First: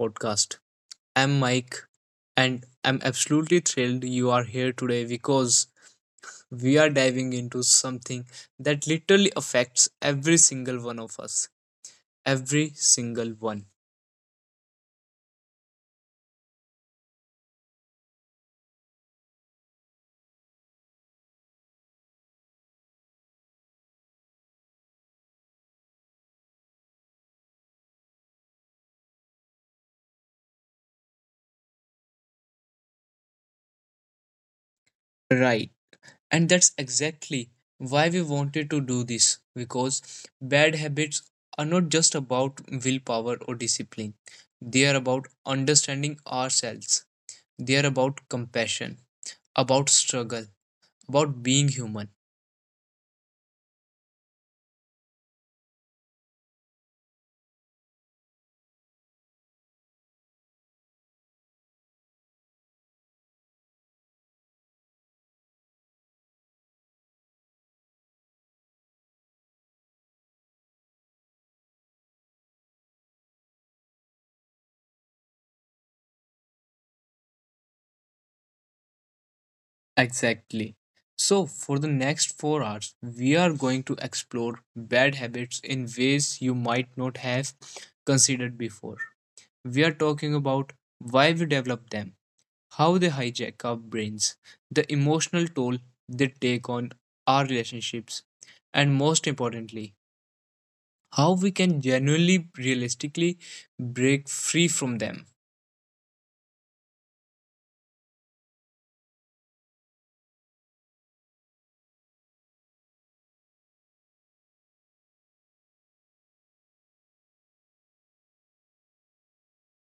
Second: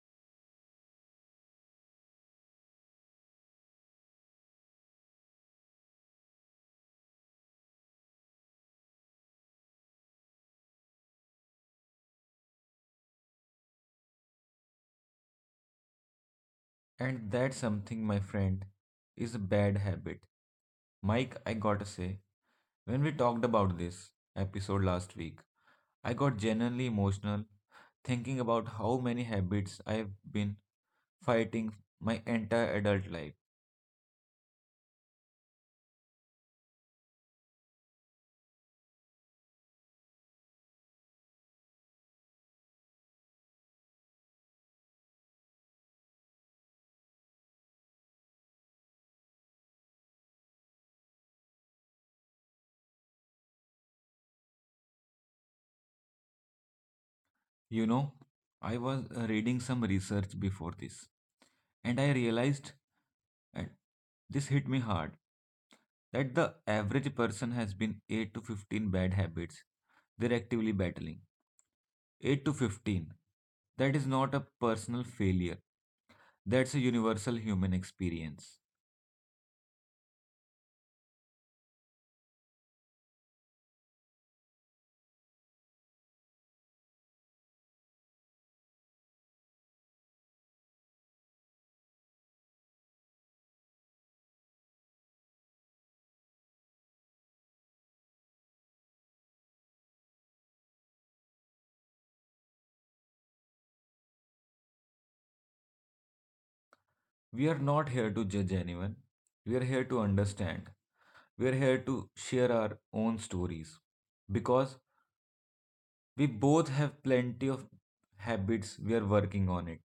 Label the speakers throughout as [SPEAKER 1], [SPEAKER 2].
[SPEAKER 1] podcast. I'm Mike and I'm absolutely thrilled you are here today because we are diving into something that literally affects every single one of us. Every single one.
[SPEAKER 2] And that's something, my friend, is a bad habit. Mike, I gotta say, when we talked about this episode last week, I got genuinely emotional thinking about how many habits I've been fighting my entire adult life.
[SPEAKER 1] Right. And that's exactly why we wanted to do this because bad habits are not just about willpower or discipline, they are about understanding ourselves, they are about compassion about struggle, about being human.
[SPEAKER 2] You know, I was reading some research before this, and I realized, and this hit me hard, that the average person has been 8 to 15 bad habits they're actively battling. 8 to 15. That is not a personal failure. That's a universal human experience.
[SPEAKER 1] Exactly. So, for the next 4 hours, we are going to explore bad habits in ways you might not have considered before. We are talking about why we develop them, how they hijack our brains, the emotional toll they take on our relationships, and most importantly, how we can genuinely, realistically break free from them.
[SPEAKER 2] We are not here to judge anyone. We are here to understand. We are here to share our own stories. Because we both have plenty of habits, we are working on it.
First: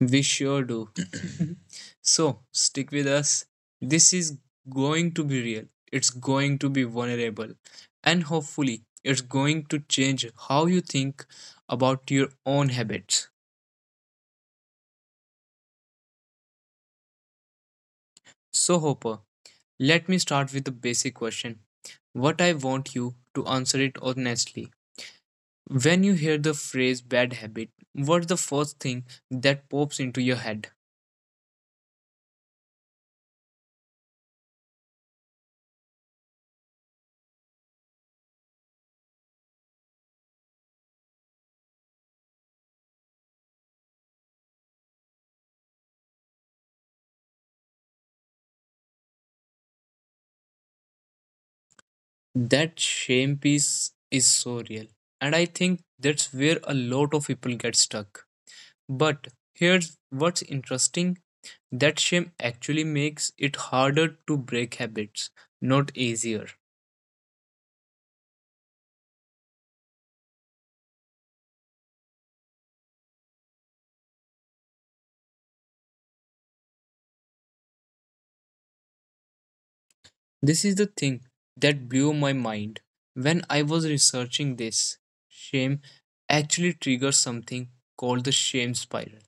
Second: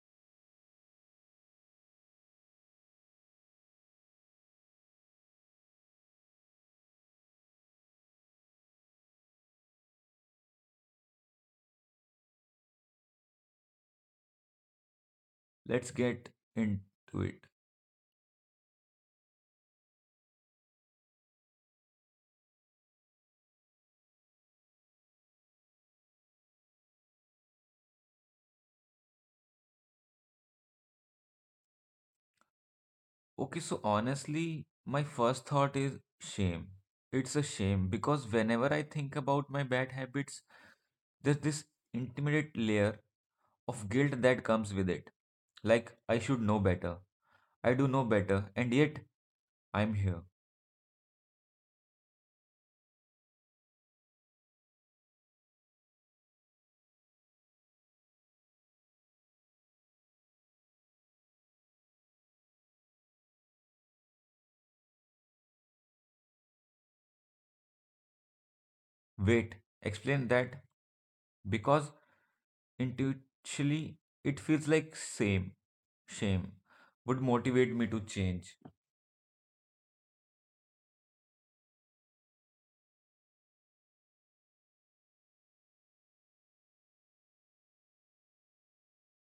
[SPEAKER 1] We sure do. So stick with us. This is going to be real, it's going to be vulnerable, and hopefully, it's going to change how you think about your own habits.
[SPEAKER 2] Let's get into it.
[SPEAKER 1] So, Hopper, let me start with the basic question. What I want you to answer it honestly. When you hear the phrase bad habit, what's the first thing that pops into your head?
[SPEAKER 2] Okay, so honestly, my first thought is shame. It's a shame because whenever I think about my bad habits, there's this intimidate layer of guilt that comes with it. Like, I should know better. I do know better, and yet I'm here.
[SPEAKER 1] That shame piece is so real. And I think that's where a lot of people get stuck. But here's what's interesting that shame actually makes it harder to break habits, not easier.
[SPEAKER 2] Wait, explain that because intuitively it feels like same shame would motivate me to change.
[SPEAKER 1] This is the thing that blew my mind when I was researching this. Shame actually triggers something called the shame spiral.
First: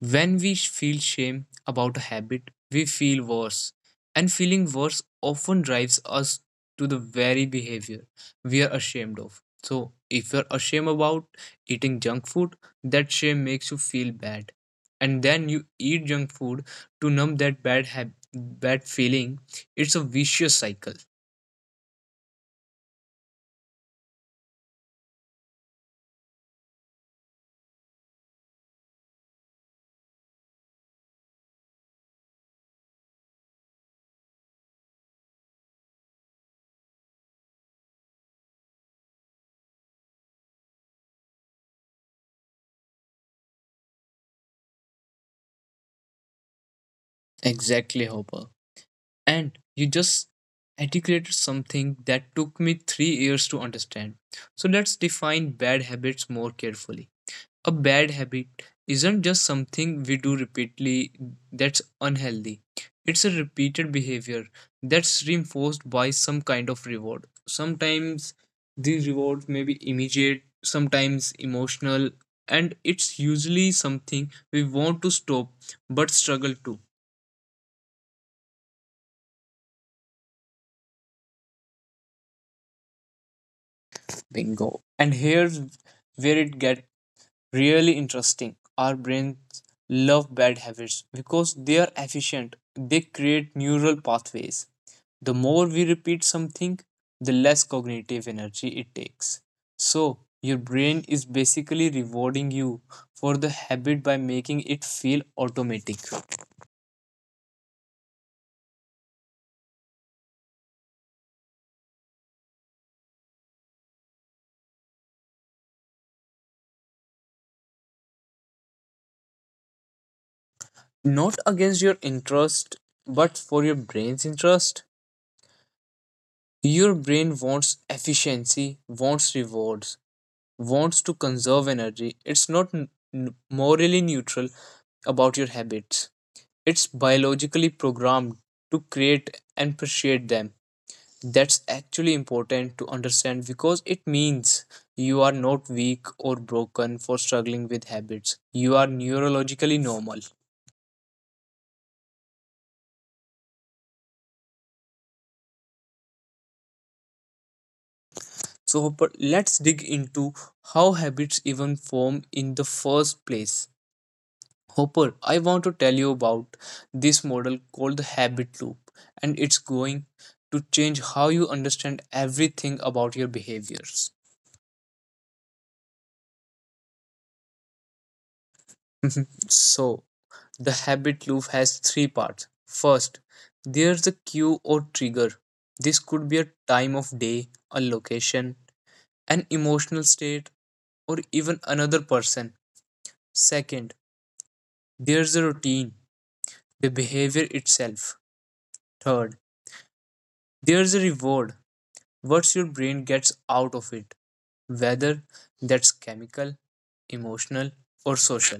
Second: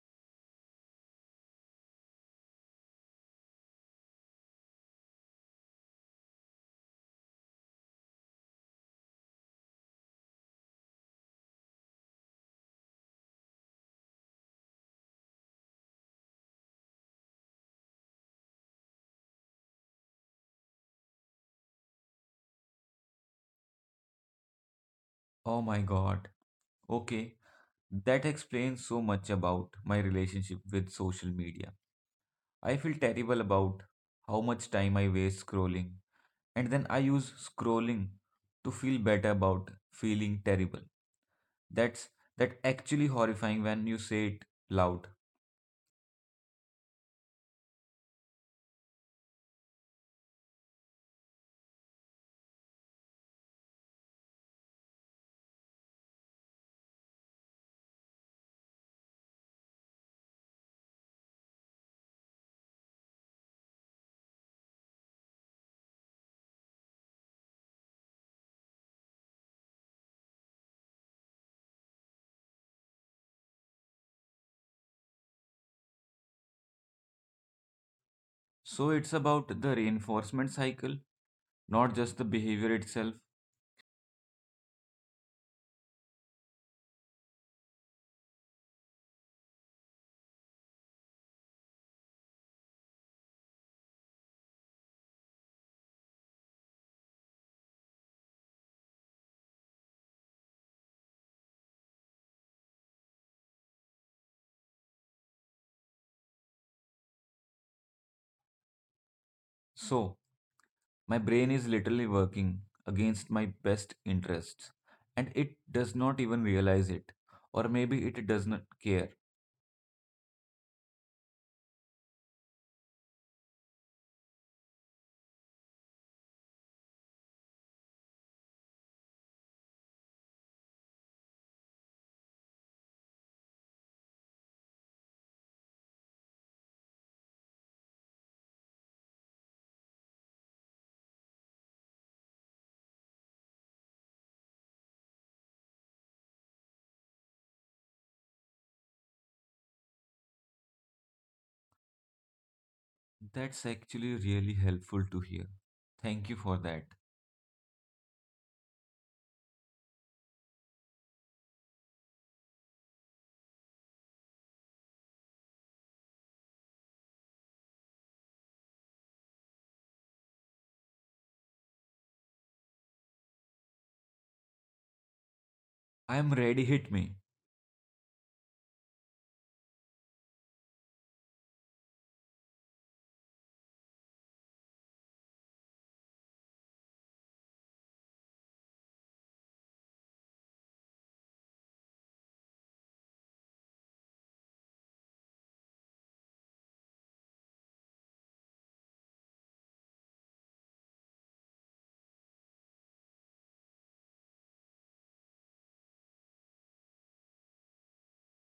[SPEAKER 1] When we feel shame about a habit, we feel worse. And feeling worse often drives us to the very behavior we are ashamed of. So, if you're ashamed about eating junk food, that shame makes you feel bad. And then you eat junk food to numb that bad feeling. It's a vicious cycle.
[SPEAKER 2] Oh my god. Okay, that explains so much about my relationship with social media. I feel terrible about how much time I waste scrolling, and then I use scrolling to feel better about feeling terrible. That's that actually horrifying when you say it loud.
[SPEAKER 1] Exactly, Hopper. And you just articulated something that took me 3 years to understand. So let's define bad habits more carefully. A bad habit isn't just something we do repeatedly that's unhealthy, it's a repeated behavior that's reinforced by some kind of reward. Sometimes these rewards may be immediate, sometimes emotional, and it's usually something we want to stop but struggle to.
[SPEAKER 2] So it's about the reinforcement cycle, not just the behavior itself.
[SPEAKER 1] Bingo. And here's where it gets really interesting. Our brains love bad habits because they are efficient, they create neural pathways. The more we repeat something, the less cognitive energy it takes. So, your brain is basically rewarding you for the habit by making it feel automatic.
[SPEAKER 2] So my brain is literally working against my best interests and it does not even realize it. Or maybe it does not care.
[SPEAKER 1] Not against your interest, but for your brain's interest. Your brain wants efficiency, wants rewards, wants to conserve energy. It's not morally neutral about your habits. It's biologically programmed to create and appreciate them. That's actually important to understand because it means you are not weak or broken for struggling with habits. You are neurologically normal.
[SPEAKER 2] That's actually really helpful to hear. Thank you for that.
[SPEAKER 1] So, but let's dig into how habits even form in the first place. Hopper, I want to tell you about this model called the habit loop, and it's going to change how you understand everything about your behaviors.
[SPEAKER 2] I am ready, hit me.
[SPEAKER 1] So, the habit loop has three parts. First, there's the cue or trigger. This could be a time of day, a location, an emotional state, or even another person. Second, there's the routine, the behavior itself. Third, there's a reward, what your brain gets out of it whether that's chemical, emotional, or social.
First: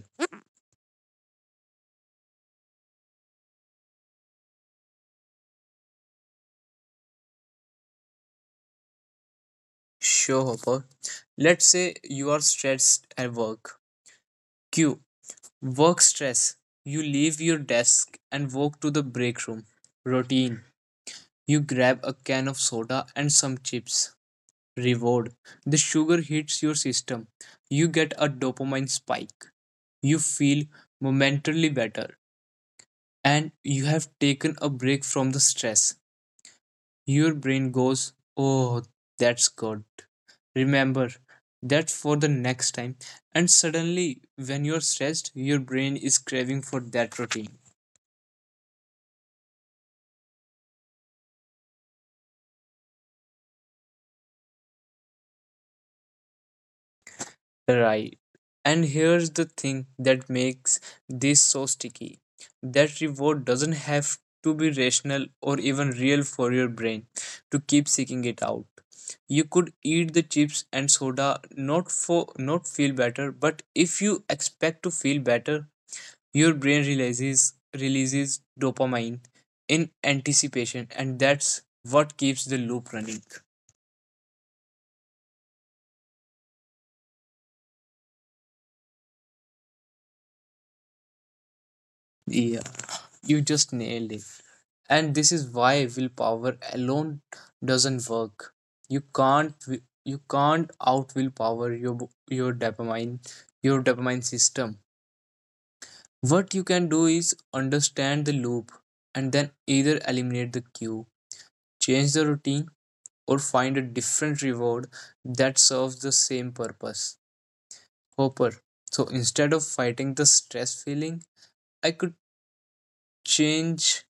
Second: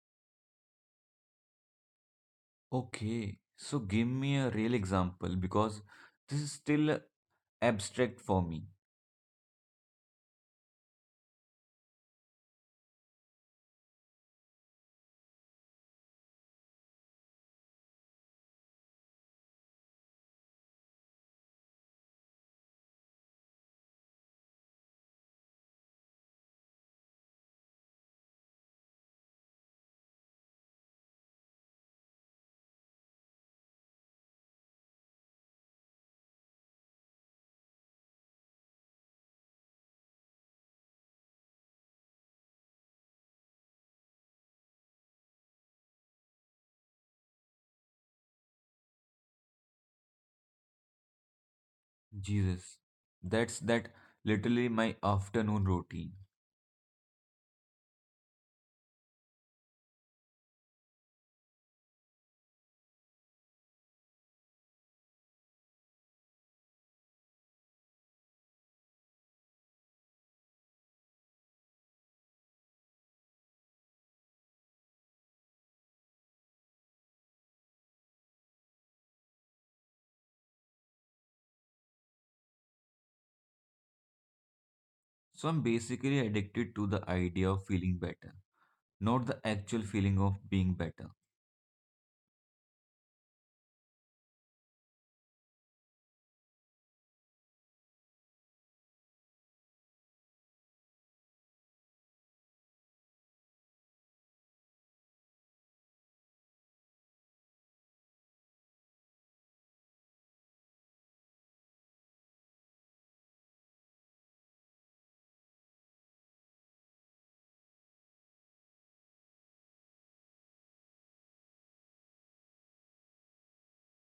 [SPEAKER 2] Okay, so give me a real example because this is still abstract for me.
[SPEAKER 1] Sure, Hopper. Let's say you are stressed at work. Q. Work stress. You leave your desk and walk to the break room. Routine. You grab a can of soda and some chips. Reward. The sugar hits your system. You get a dopamine spike. You feel momentarily better. And you have taken a break from the stress. Your brain goes, "Oh, that's good. Remember that for the next time." And suddenly, when you're stressed, your brain is craving for that routine.
[SPEAKER 2] Jesus, that's that literally my afternoon routine.
[SPEAKER 1] Right. And here's the thing that makes this so sticky that reward doesn't have to be rational or even real for your brain to keep seeking it out. You could eat the chips and soda not for not feel better, but if you expect to feel better, your brain realizes releases dopamine in anticipation, and that's what keeps the loop running.
[SPEAKER 2] So I'm basically addicted to the idea of feeling better, not the actual feeling of being better.
[SPEAKER 1] Yeah, you just nailed it. And this is why willpower alone doesn't work. You can't wi- you can't out willpower your dopamine your dopamine system. What you can do is understand the loop and then either eliminate the cue, change the routine, or find a different reward that serves the same purpose. Hopper. So instead of fighting the stress feeling, I could change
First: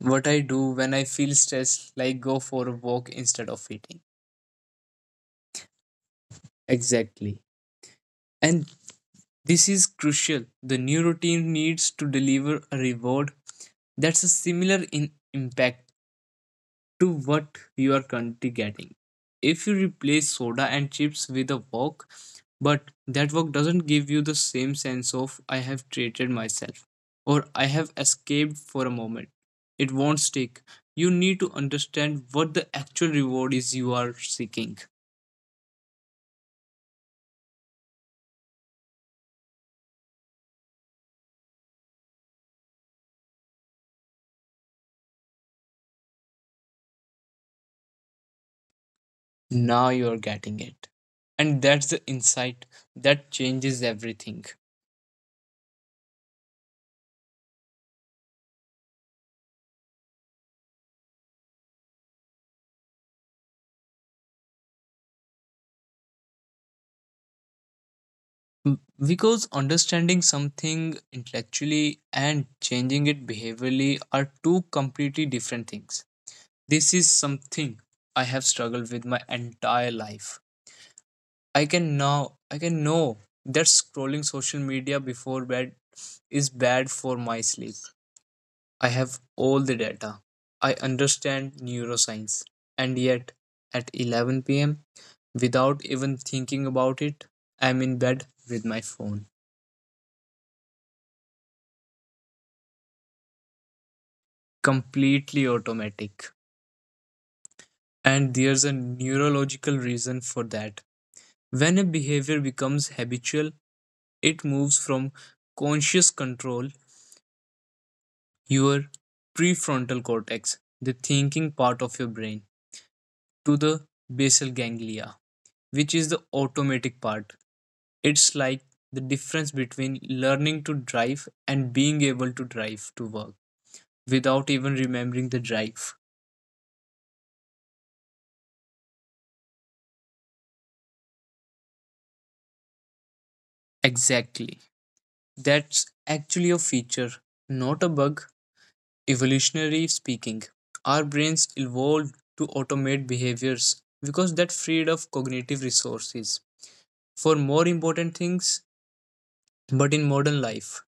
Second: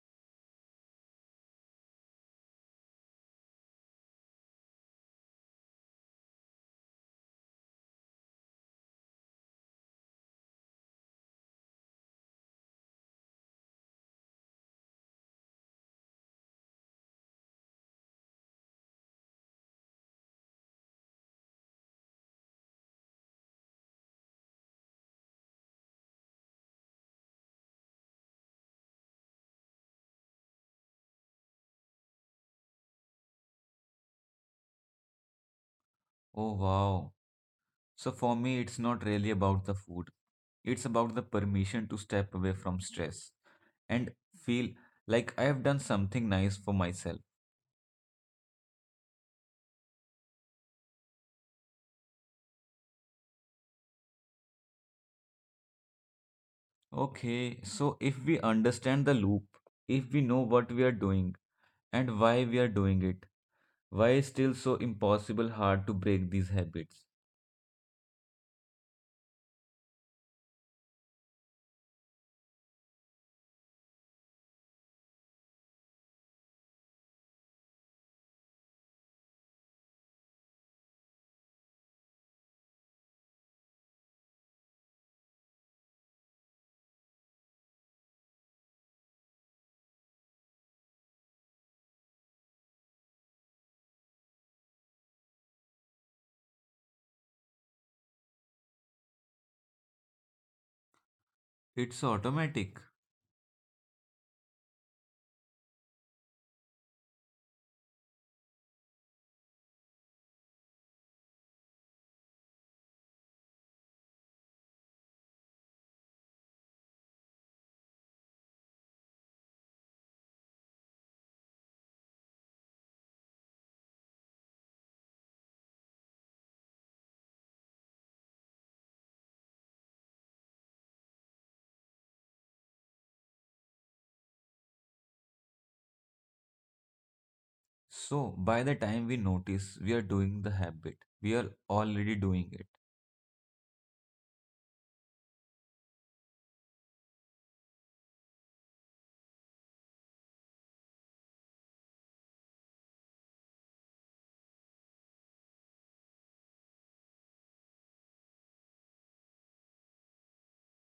[SPEAKER 1] what I do when I feel stressed, like go for a walk instead of eating. Exactly. And this is crucial. The new routine needs to deliver a reward that's a similar in impact to what your country getting. If you replace soda and chips with a wok, but that wok doesn't give you the same sense of I have treated myself or I have escaped for a moment. It won't stick. You need to understand what the actual reward is you are seeking.
[SPEAKER 2] Oh wow. So for me, it's not really about the food. It's about the permission to step away from stress and feel like I have done something nice for myself.
[SPEAKER 1] Now you are getting it. And that's the insight that changes everything.
[SPEAKER 2] Okay, so if we understand the loop, if we know what we are doing and why we are doing it, why is still so impossible hard to break these habits?
[SPEAKER 1] B- Because understanding something intellectually and changing it behaviorally are two completely different things. This is something I have struggled with my entire life. I can Now I can know that scrolling social media before bed is bad for my sleep. I have all the data. I understand neuroscience. And yet at 11 p.m. without even thinking about it, I'm in bed with my phone.
[SPEAKER 2] It's automatic.
[SPEAKER 1] Completely automatic. And there's a neurological reason for that. When a behavior becomes habitual, it moves from conscious control, your prefrontal cortex, the thinking part of your brain, to the basal ganglia, which is the automatic part. It's like the difference between learning to drive and being able to drive to work without even remembering the drive.
[SPEAKER 2] So by the time we notice we are doing the habit, we are already doing it.
[SPEAKER 1] Exactly. That's actually a feature, not a bug. Evolutionary speaking, our brains evolved to automate behaviors because that freed up cognitive resources for more important things. But in modern life,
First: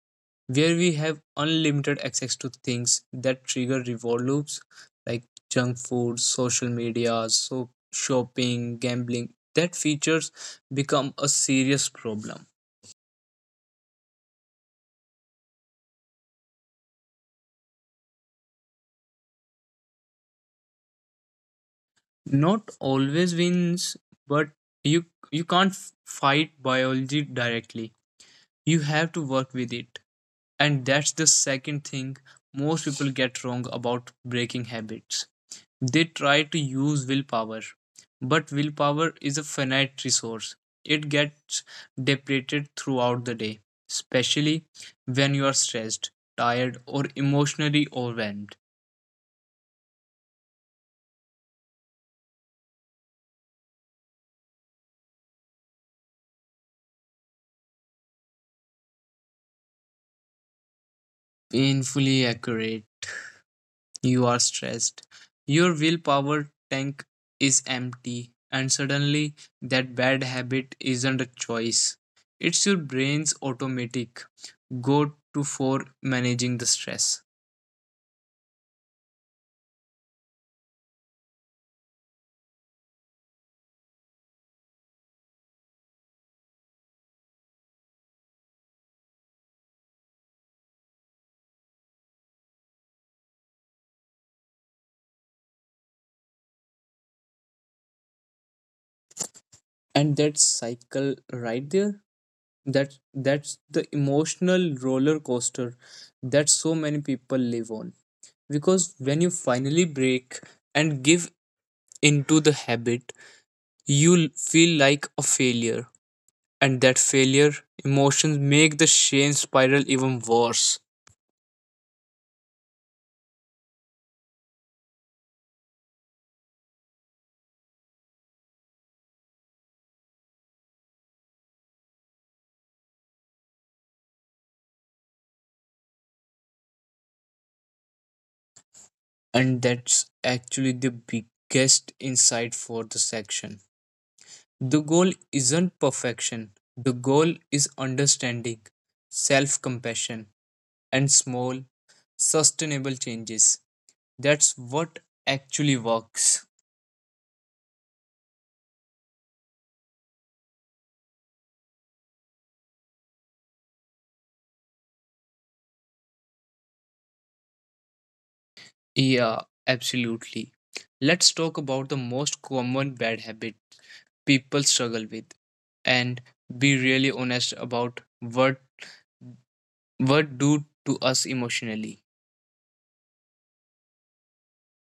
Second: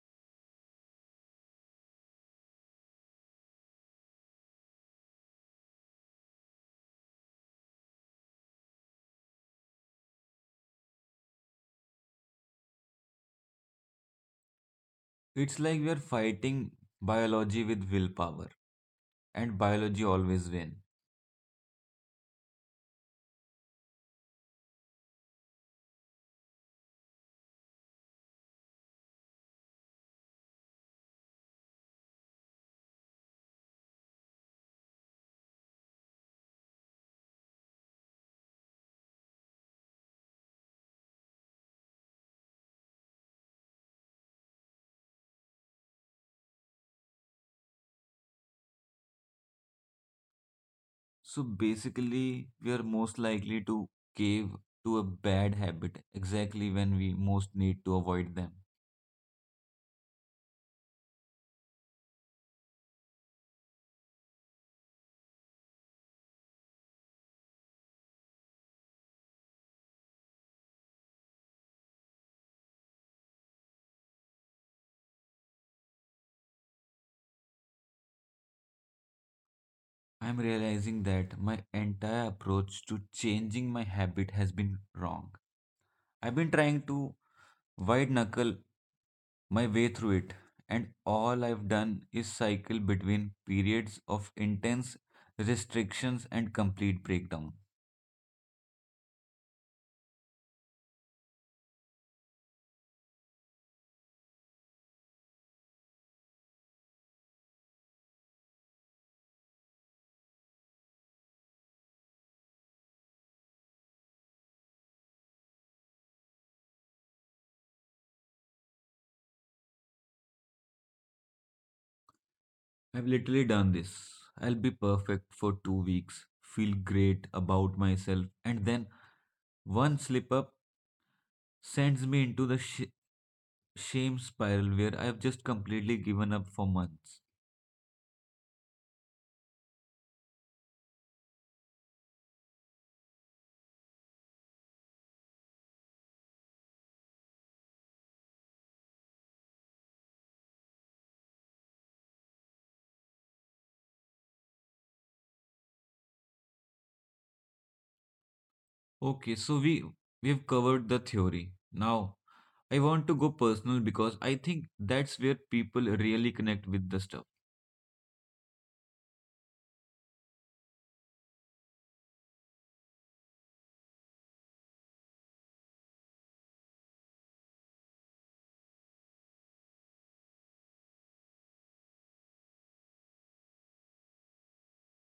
[SPEAKER 1] where we have unlimited access to things that trigger reward loops like junk food, social media, so shopping, gambling, that features become a serious problem.
[SPEAKER 2] It's like we are fighting biology with willpower, and biology always win.
[SPEAKER 1] Not always wins, but you you can't fight biology directly. You have to work with it. And that's the second thing most people get wrong about breaking habits. They try to use willpower, but willpower is a finite resource. It gets depleted throughout the day, especially when you are stressed, tired or emotionally overwhelmed.
[SPEAKER 2] So basically, we are most likely to cave to a bad habit exactly when we most need to avoid them.
[SPEAKER 1] Painfully accurate. You are stressed. Your willpower tank is empty, and suddenly that bad habit isn't a choice. It's your brain's automatic go to for managing the stress.
[SPEAKER 2] I'm realizing that my entire approach to changing my habit has been wrong. I've been trying to white knuckle my way through it, and all I've done is cycle between periods of intense restrictions and complete breakdown.
[SPEAKER 1] And that cycle right there, that's the emotional roller coaster that so many people live on. Because when you finally break and give into the habit, you feel like a failure, and that failure emotions make the shame spiral even worse.
[SPEAKER 2] I've literally done this. I'll be perfect for 2 weeks, feel great about myself, and then one slip up sends me into the shame spiral where I've just completely given up for months.
[SPEAKER 1] And that's actually the biggest insight for the section. The goal isn't perfection. The goal is understanding, self compassion, and small sustainable changes. That's what actually works.
[SPEAKER 2] Okay, so we've covered the theory. Now I want to go personal because I think that's where people really connect with the stuff.
[SPEAKER 1] Yeah, absolutely. Let's talk about the most common bad habit people struggle with, and be really honest about what do to us emotionally.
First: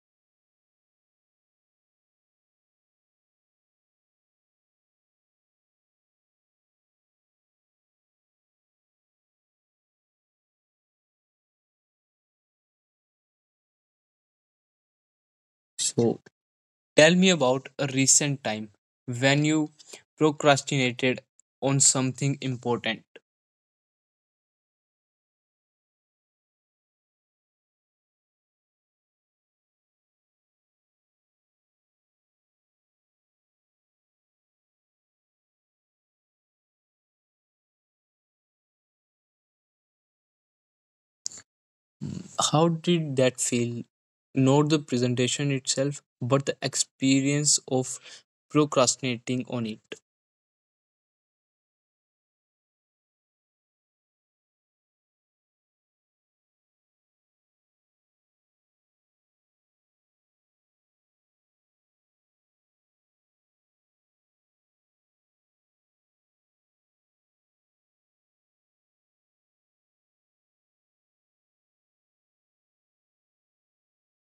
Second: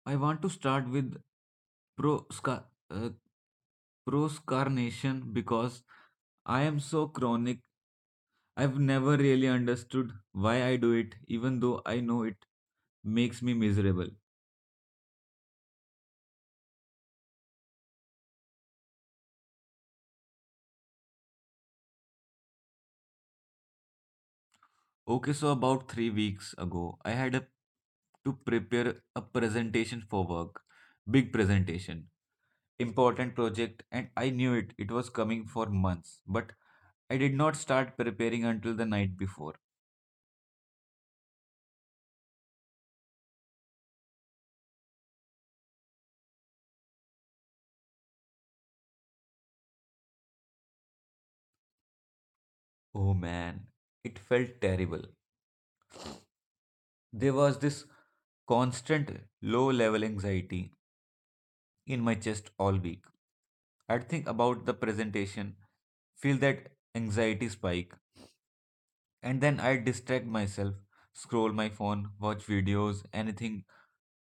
[SPEAKER 2] I want to start with prosca uh, proscarnation because I am so chronic. I've never really understood why I do it, even though I know it makes me miserable.
[SPEAKER 1] So tell me about a recent time when you procrastinated on something important.
[SPEAKER 2] Okay, so about 3 weeks ago, I had a to prepare a presentation for work, big presentation. Important project and I knew it. It was coming for months, but I did not start preparing until the night before.
[SPEAKER 1] How did that feel? Not the presentation itself, but the experience of procrastinating on it.
[SPEAKER 2] Oh man, it felt terrible. There was this constant low level anxiety in my chest all week. I'd think about the presentation, feel that anxiety spike, and then I'd distract myself, scroll my phone, watch videos, anything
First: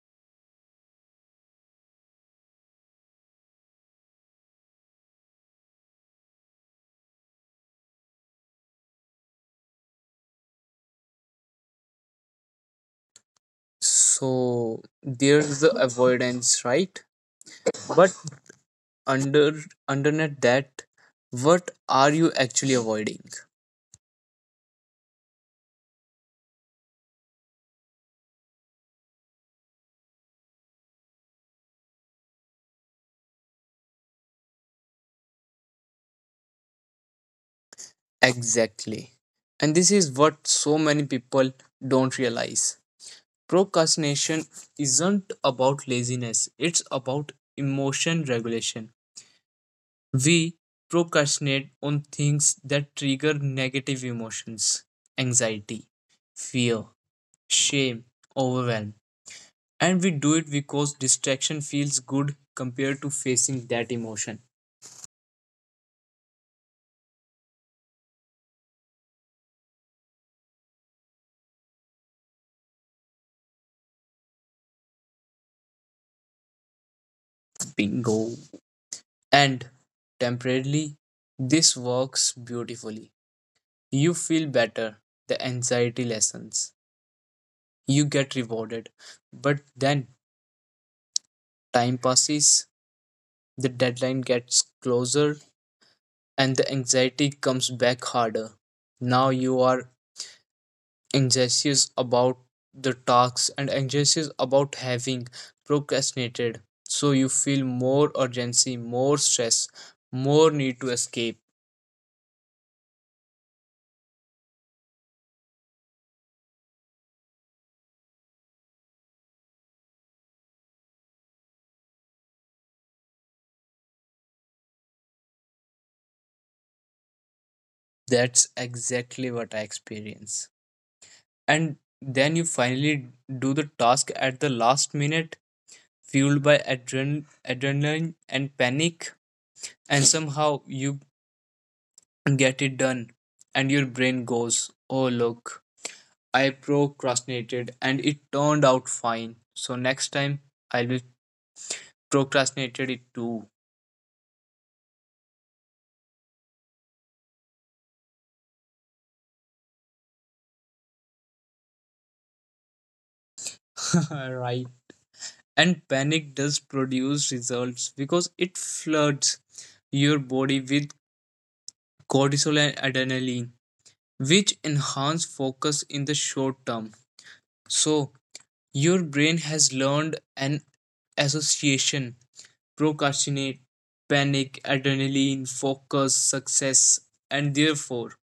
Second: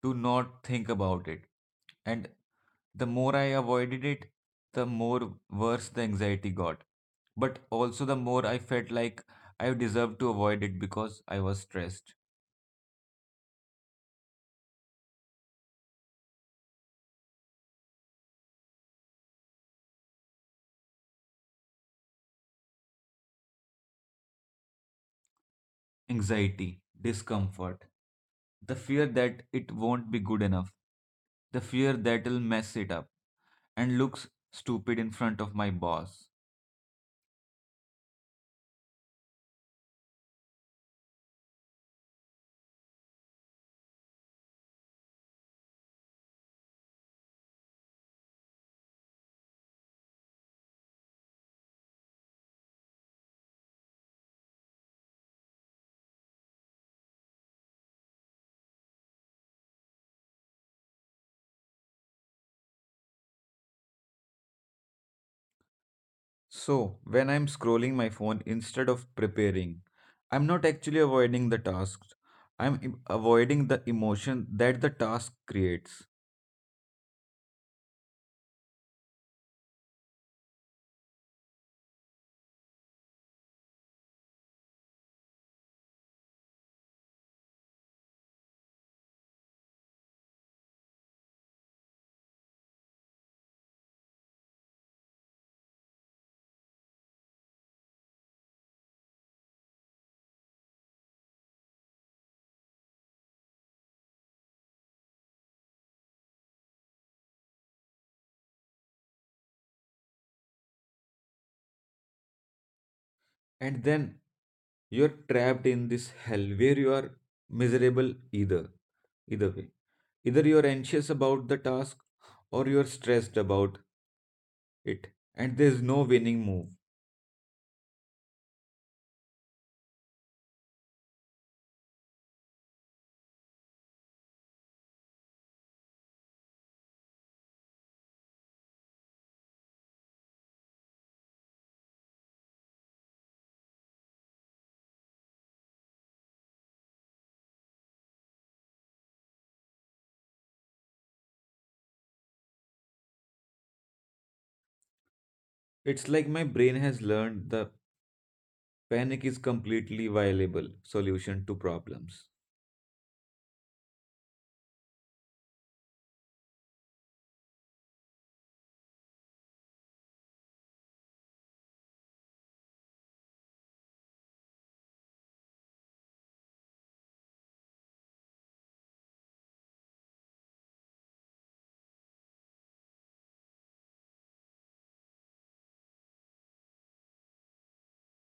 [SPEAKER 2] to not think about it. And the more I avoided it, the more worse the anxiety got. But also, the more I felt like I deserved to avoid it because I was stressed.
[SPEAKER 1] So there's the avoidance, right? But under underneath that, what are you actually avoiding?
[SPEAKER 2] Anxiety, discomfort, the fear that it won't be good enough, the fear that it'll mess it up and looks stupid in front of my boss.
[SPEAKER 1] Exactly. And this is what so many people don't realize. Procrastination isn't about laziness, it's about emotion regulation. We procrastinate on things that trigger negative emotions, anxiety, fear, shame, overwhelm. And we do it because distraction feels good compared to facing that emotion.
[SPEAKER 2] So, when I'm scrolling my phone instead of preparing, I'm not actually avoiding the task. Avoiding the emotion that the task creates.
[SPEAKER 1] Bingo. And temporarily, this works beautifully. You feel better, the anxiety lessens, you get rewarded. But then time passes, the deadline gets closer, and the anxiety comes back harder. Now you are anxious about the tasks and anxious about having procrastinated. So you feel more urgency, more stress, more need to escape.
[SPEAKER 2] And then you're trapped in this hell where you are miserable either way, either you're anxious about the task or you're stressed about it, and there's no winning move.
[SPEAKER 1] That's exactly what I experience. And then you finally do the task at the last minute fueled by adrenaline and panic, and somehow you get it done, and your brain goes, "Oh, look, I procrastinated and it turned out fine. So next time I'll be procrastinated it too."
[SPEAKER 2] It's like my brain has learned the panic is completely viable solution to problems.
[SPEAKER 1] Right. And panic does produce results because it floods your body with cortisol and adrenaline, which enhance focus in the short term. So, your brain has learned an association: procrastinate, panic, adrenaline, focus, success, and therefore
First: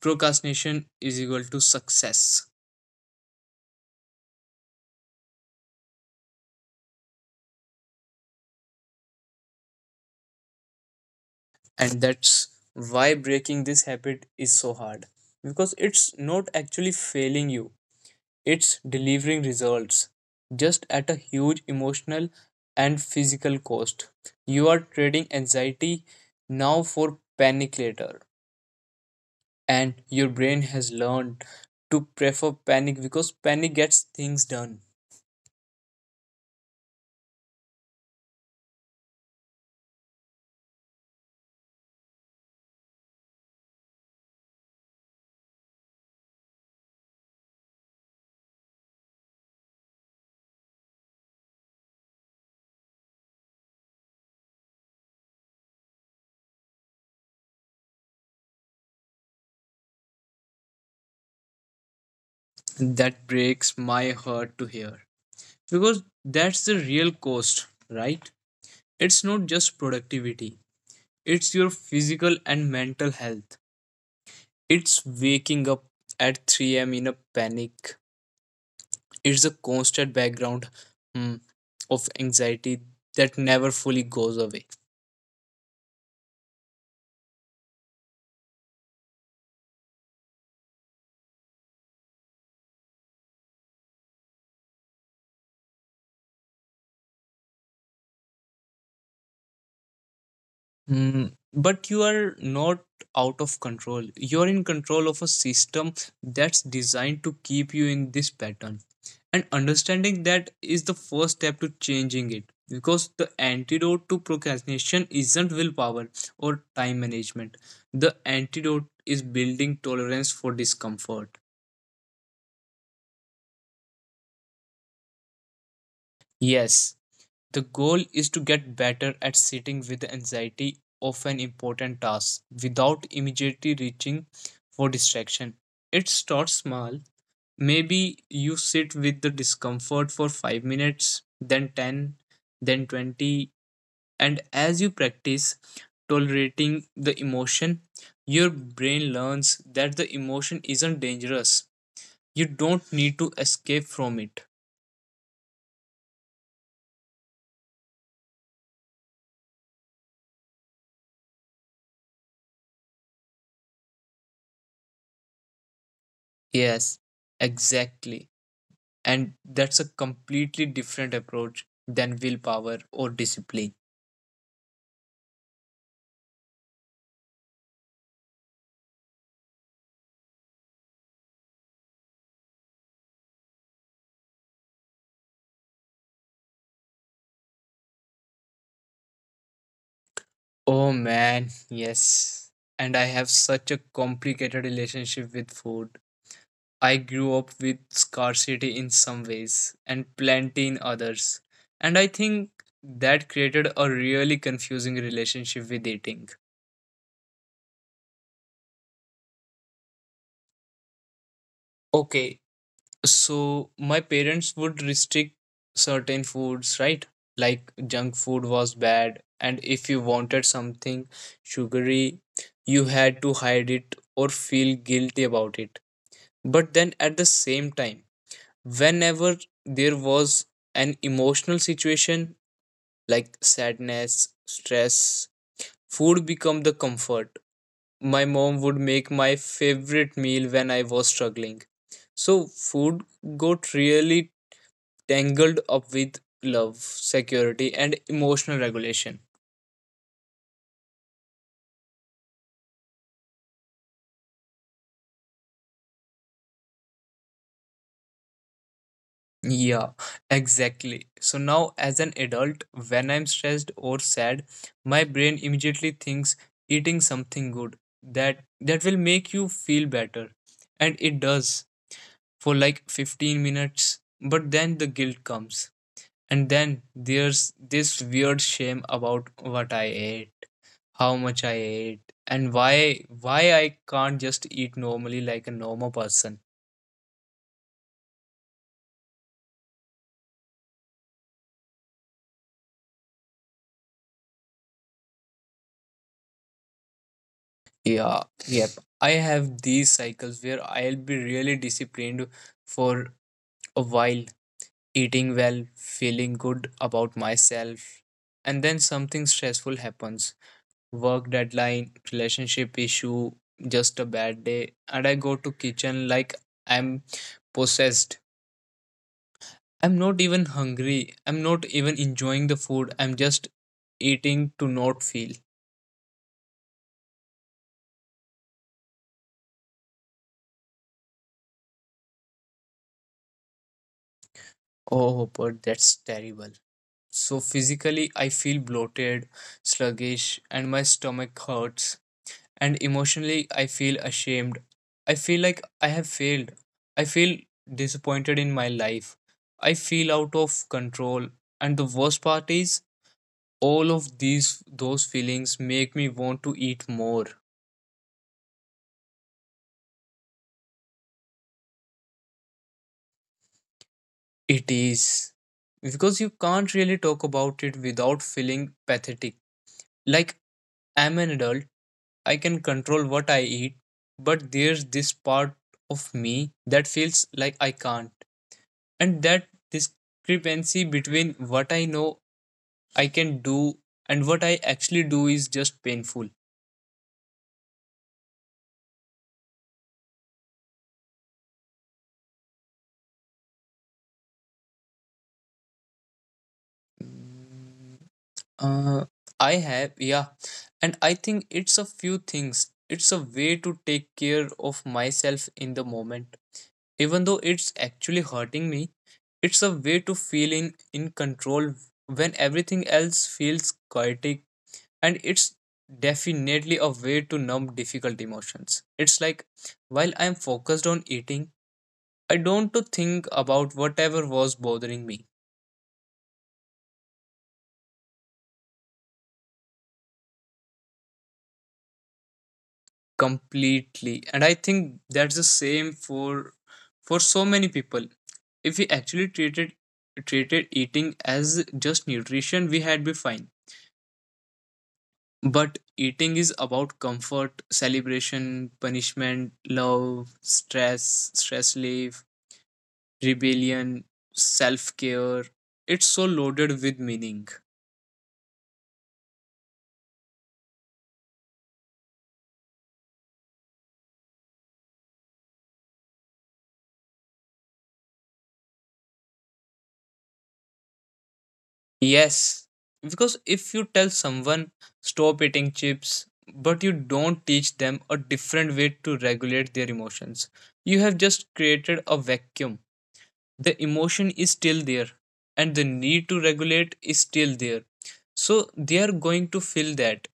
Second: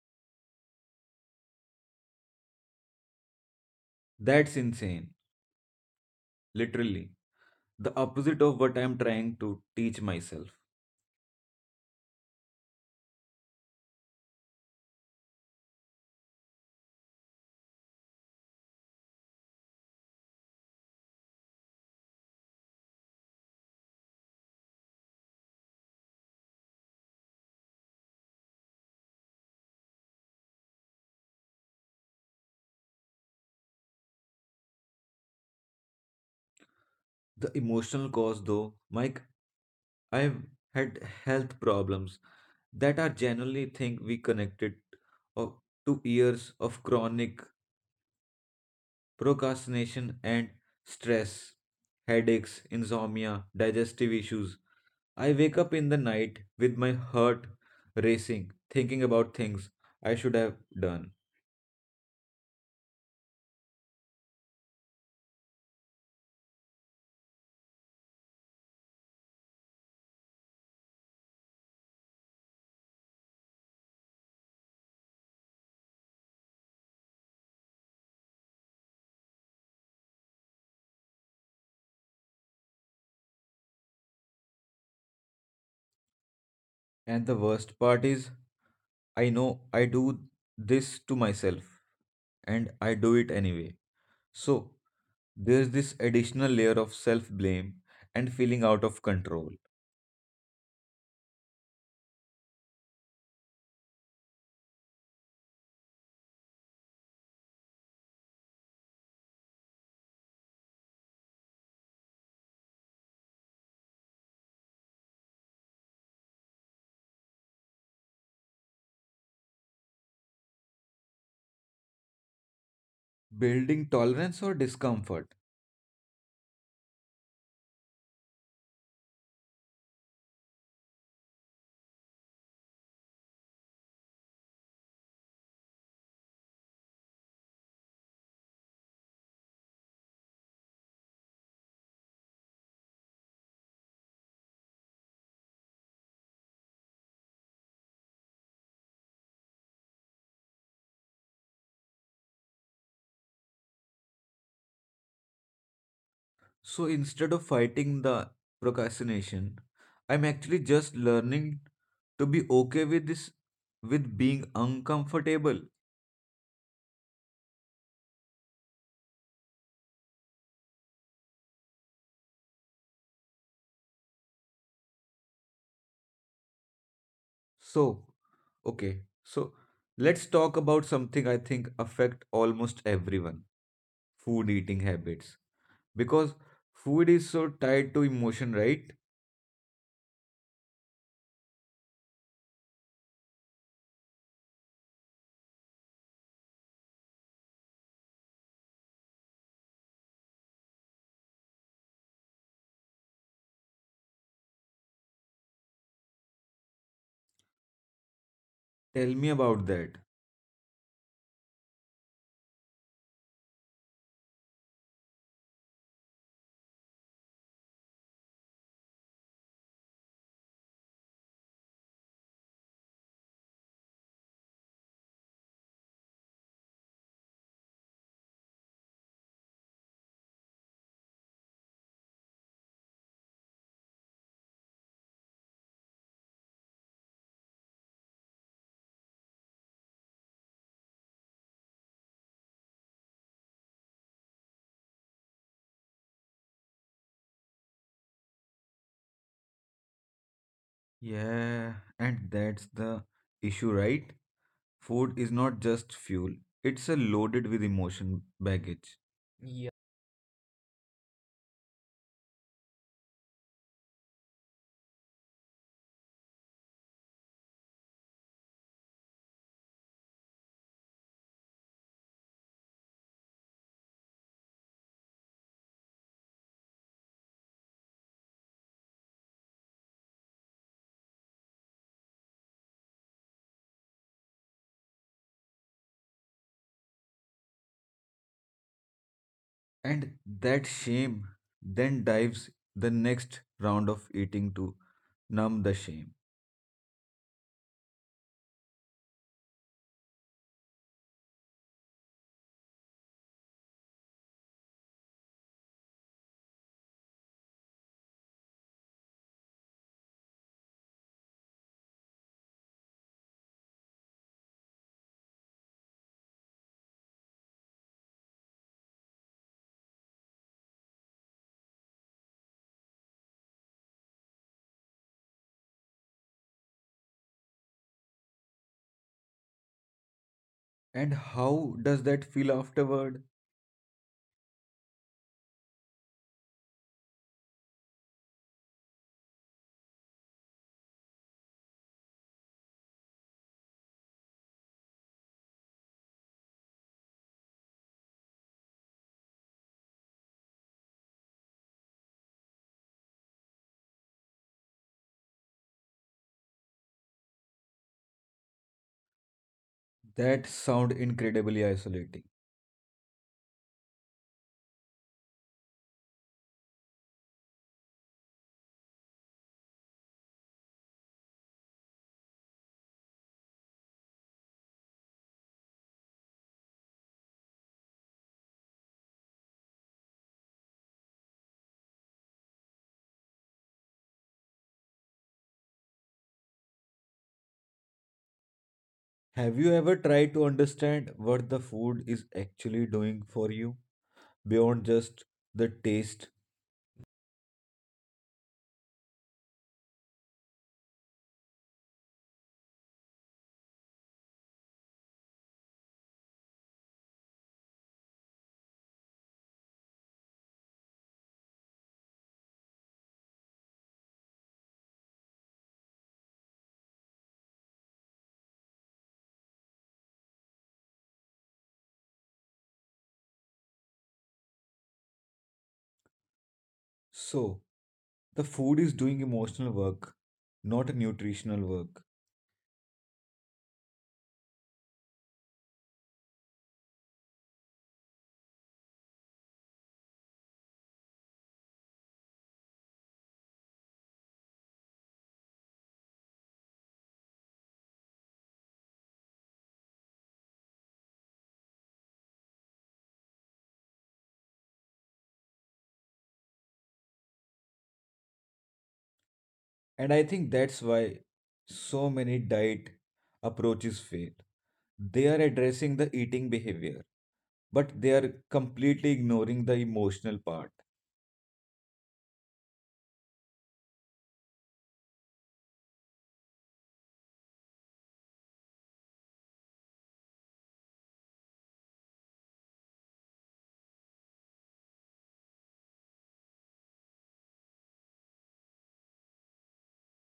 [SPEAKER 1] procrastination is equal to success.
[SPEAKER 2] That's insane, literally the opposite of what I'm trying to teach myself.
[SPEAKER 1] And that's why breaking this habit is so hard because it's not actually failing you, it's delivering results just at a huge emotional and physical cost. You are trading anxiety now for panic later. And your brain has learned to prefer panic because panic gets things done.
[SPEAKER 2] The emotional cause though, Mike, I've had health problems that are generally think we connected of, to years of chronic procrastination and stress, headaches, insomnia, digestive issues. I wake up in the night with my heart racing, thinking about things I should have done.
[SPEAKER 1] That breaks my heart to hear because that's the real cost, right? It's not just productivity, it's your physical and mental health. It's waking up at 3 a.m. in a panic, it's a constant background hmm, of anxiety that never fully goes away.
[SPEAKER 2] And the worst part is, I know I do this to myself and I do it anyway. So, there's this additional layer of self blame and feeling out of control,
[SPEAKER 1] Mm, but you are not out of control. You're in control of a system that's designed to keep you in this pattern. And understanding that is the first step to changing it. Because the antidote to procrastination isn't willpower or time management. The antidote is building tolerance for discomfort.
[SPEAKER 2] building tolerance or discomfort.
[SPEAKER 1] Yes, the goal is to get better at sitting with the anxiety of an important task without immediately reaching for distraction. It starts small. Maybe you sit with the discomfort for 5 minutes, then 10, then 20, and as you practice tolerating the emotion, your brain learns that the emotion isn't dangerous. You don't need to escape from it.
[SPEAKER 2] So, instead of fighting the procrastination, I'm actually just learning to be okay with this, with being uncomfortable.
[SPEAKER 1] Yes, exactly. And that's a completely different approach than willpower or discipline.
[SPEAKER 2] So, okay, let's talk about something I think affect almost everyone food eating habits. Because food is so tied to emotion, right?
[SPEAKER 1] Oh man, yes. And I have such a complicated relationship with food. I grew up with scarcity in some ways and plenty in others. And I think that created a really confusing relationship with eating.
[SPEAKER 2] Tell me about that.
[SPEAKER 1] Okay, so my parents would restrict certain foods, right? Like junk food was bad, and if you wanted something sugary, you had to hide it or feel guilty about it. But then at the same time, whenever there was an emotional situation like sadness, stress, food become the comfort. My mom would make my favorite meal when I was struggling. So food got really tangled up with love, security, and emotional regulation.
[SPEAKER 2] Yeah, and that's the issue, right? Food is not just fuel, it's a loaded with emotion baggage. Yeah.
[SPEAKER 1] Yeah, exactly. So now, as an adult, when I'm stressed or sad, my brain immediately thinks eating something good that will make you feel better, and it does for like 15 minutes. But then the guilt comes, and then there's this weird shame about what I ate, how much I ate, and why I can't just eat normally like a normal person.
[SPEAKER 2] And that shame then dives the next round of eating to numb the shame.
[SPEAKER 1] Yeah, yep. I have these cycles where I'll be really disciplined for a while, eating well, feeling good about myself, and then something stressful happens. Work deadline, relationship issue, just a bad day, and I go to kitchen like I'm possessed. I'm not even hungry. I'm not even enjoying the food. I'm just eating to not feel.
[SPEAKER 2] And how does that feel afterward?
[SPEAKER 1] Oh, but that's terrible. So physically, I feel bloated, sluggish, and my stomach hurts. And emotionally, I feel ashamed. I feel like I have failed. I feel disappointed in my life. I feel out of control. And the worst part is, all of these those feelings make me want to eat more.
[SPEAKER 2] That sound incredibly isolating.
[SPEAKER 1] It is, because you can't really talk about it without feeling pathetic. Like, I'm an adult, I can control what I eat, but there's this part of me that feels like I can't. And that discrepancy between what I know I can do and what I actually do is just painful.
[SPEAKER 2] Have you ever tried to understand what the food is actually doing for you beyond just the taste?
[SPEAKER 1] Mm, Uh, I have, yeah. And I think it's a few things. It's a way to take care of myself in the moment, even though it's actually hurting me. It's a way to feeling in control when everything else feels chaotic, and it's definitely a way to numb difficult emotions. It's like while I'm focused on eating, I don't to think about whatever was bothering me.
[SPEAKER 2] So, the food is doing emotional work, not a nutritional work.
[SPEAKER 1] Completely, and I think that's the same for so many people. If we actually treated eating as just nutrition, we had been fine. But eating is about comfort, celebration, punishment, love, stress, stress relief, rebellion, self care. It's so loaded with meaning.
[SPEAKER 2] And I think that's why so many diet approaches fail. They are addressing the eating behavior, but they are completely ignoring the emotional part.
[SPEAKER 1] Yes, because if you tell someone stop eating chips, but you don't teach them a different way to regulate their emotions, you have just created a vacuum. The emotion is still there, and the need to regulate is still there. So they are going to feel that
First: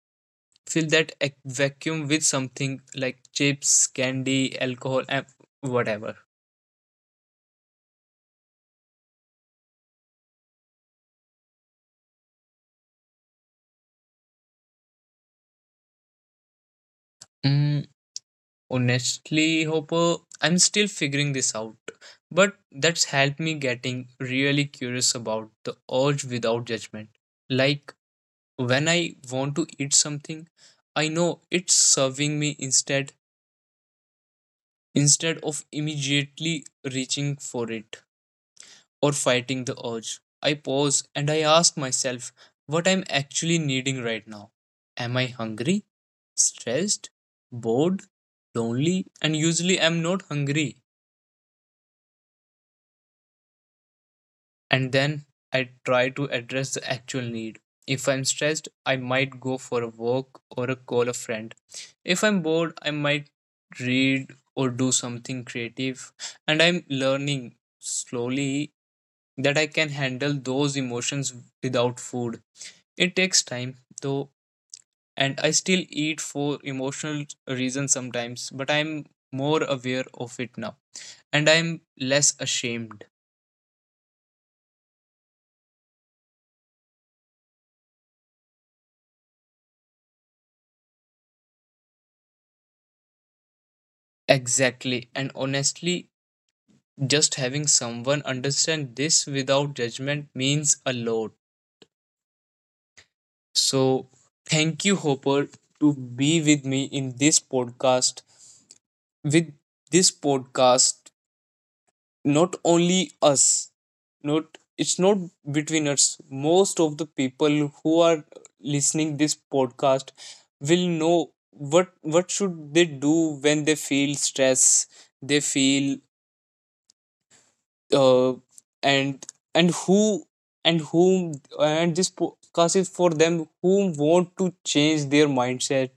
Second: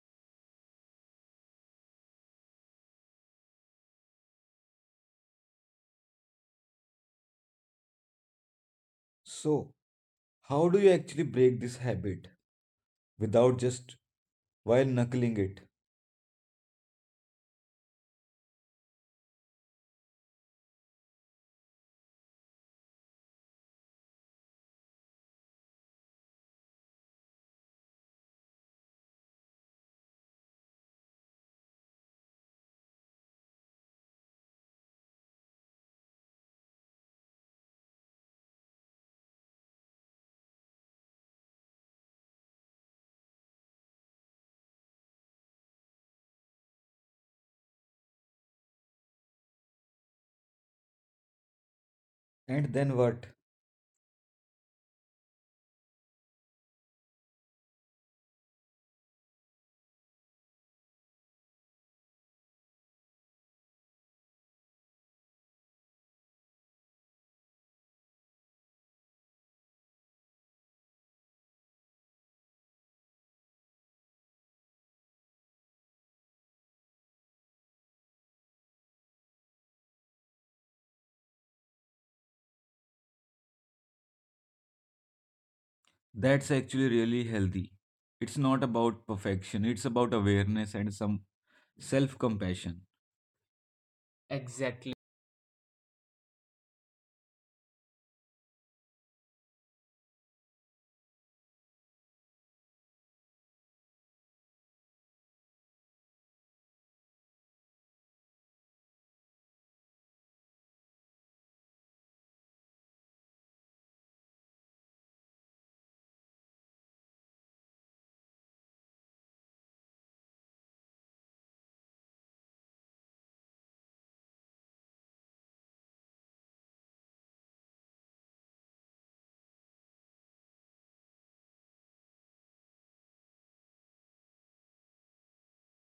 [SPEAKER 1] fill that vacuum with something like chips, candy, alcohol, and whatever.
[SPEAKER 2] So, how do you actually break this habit without just while knuckling it?
[SPEAKER 1] Mm, honestly, Hopper, I'm still figuring this out, but that's helped me getting really curious about the urge without judgment. Like when I want to eat something, I know it's serving me instead of immediately reaching for it, or fighting the urge. I pause and I ask myself what I'm actually needing right now. Am I hungry, stressed, bored, lonely? And usually I'm not hungry.
[SPEAKER 2] And then what?
[SPEAKER 1] And then I try to address the actual need. If I'm stressed, I might go for a walk or a call a friend. If I'm bored, I might read or do something creative. And I'm learning slowly that I can handle those emotions without food. It takes time though, and I still eat for emotional reasons sometimes, but I'm more aware of it now and I'm less ashamed.
[SPEAKER 2] That's actually really healthy. It's not about perfection, it's about awareness and some self compassion. Exactly.
[SPEAKER 1] Exactly. And honestly, just having someone understand this without judgment means a lot. So thank you, Hopper, to be with me in this podcast. With this podcast, not only us, not it's not between us. Most of the people who are listening this podcast will know what should they do when they feel stress, they feel uh, and and who and whom. And this podcast is for them who want to change their mindset,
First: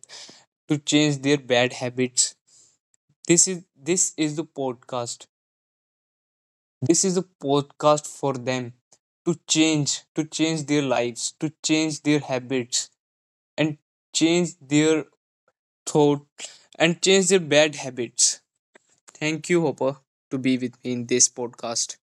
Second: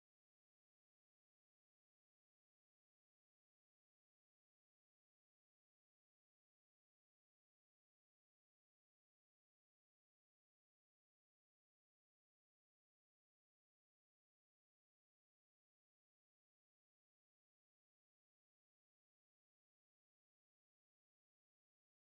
[SPEAKER 1] to change their bad habits. This is the podcast. This is a podcast for them to change their lives, to change their habits, and change their thought, and change their bad habits. Thank you, Hopper, to be with me in this podcast.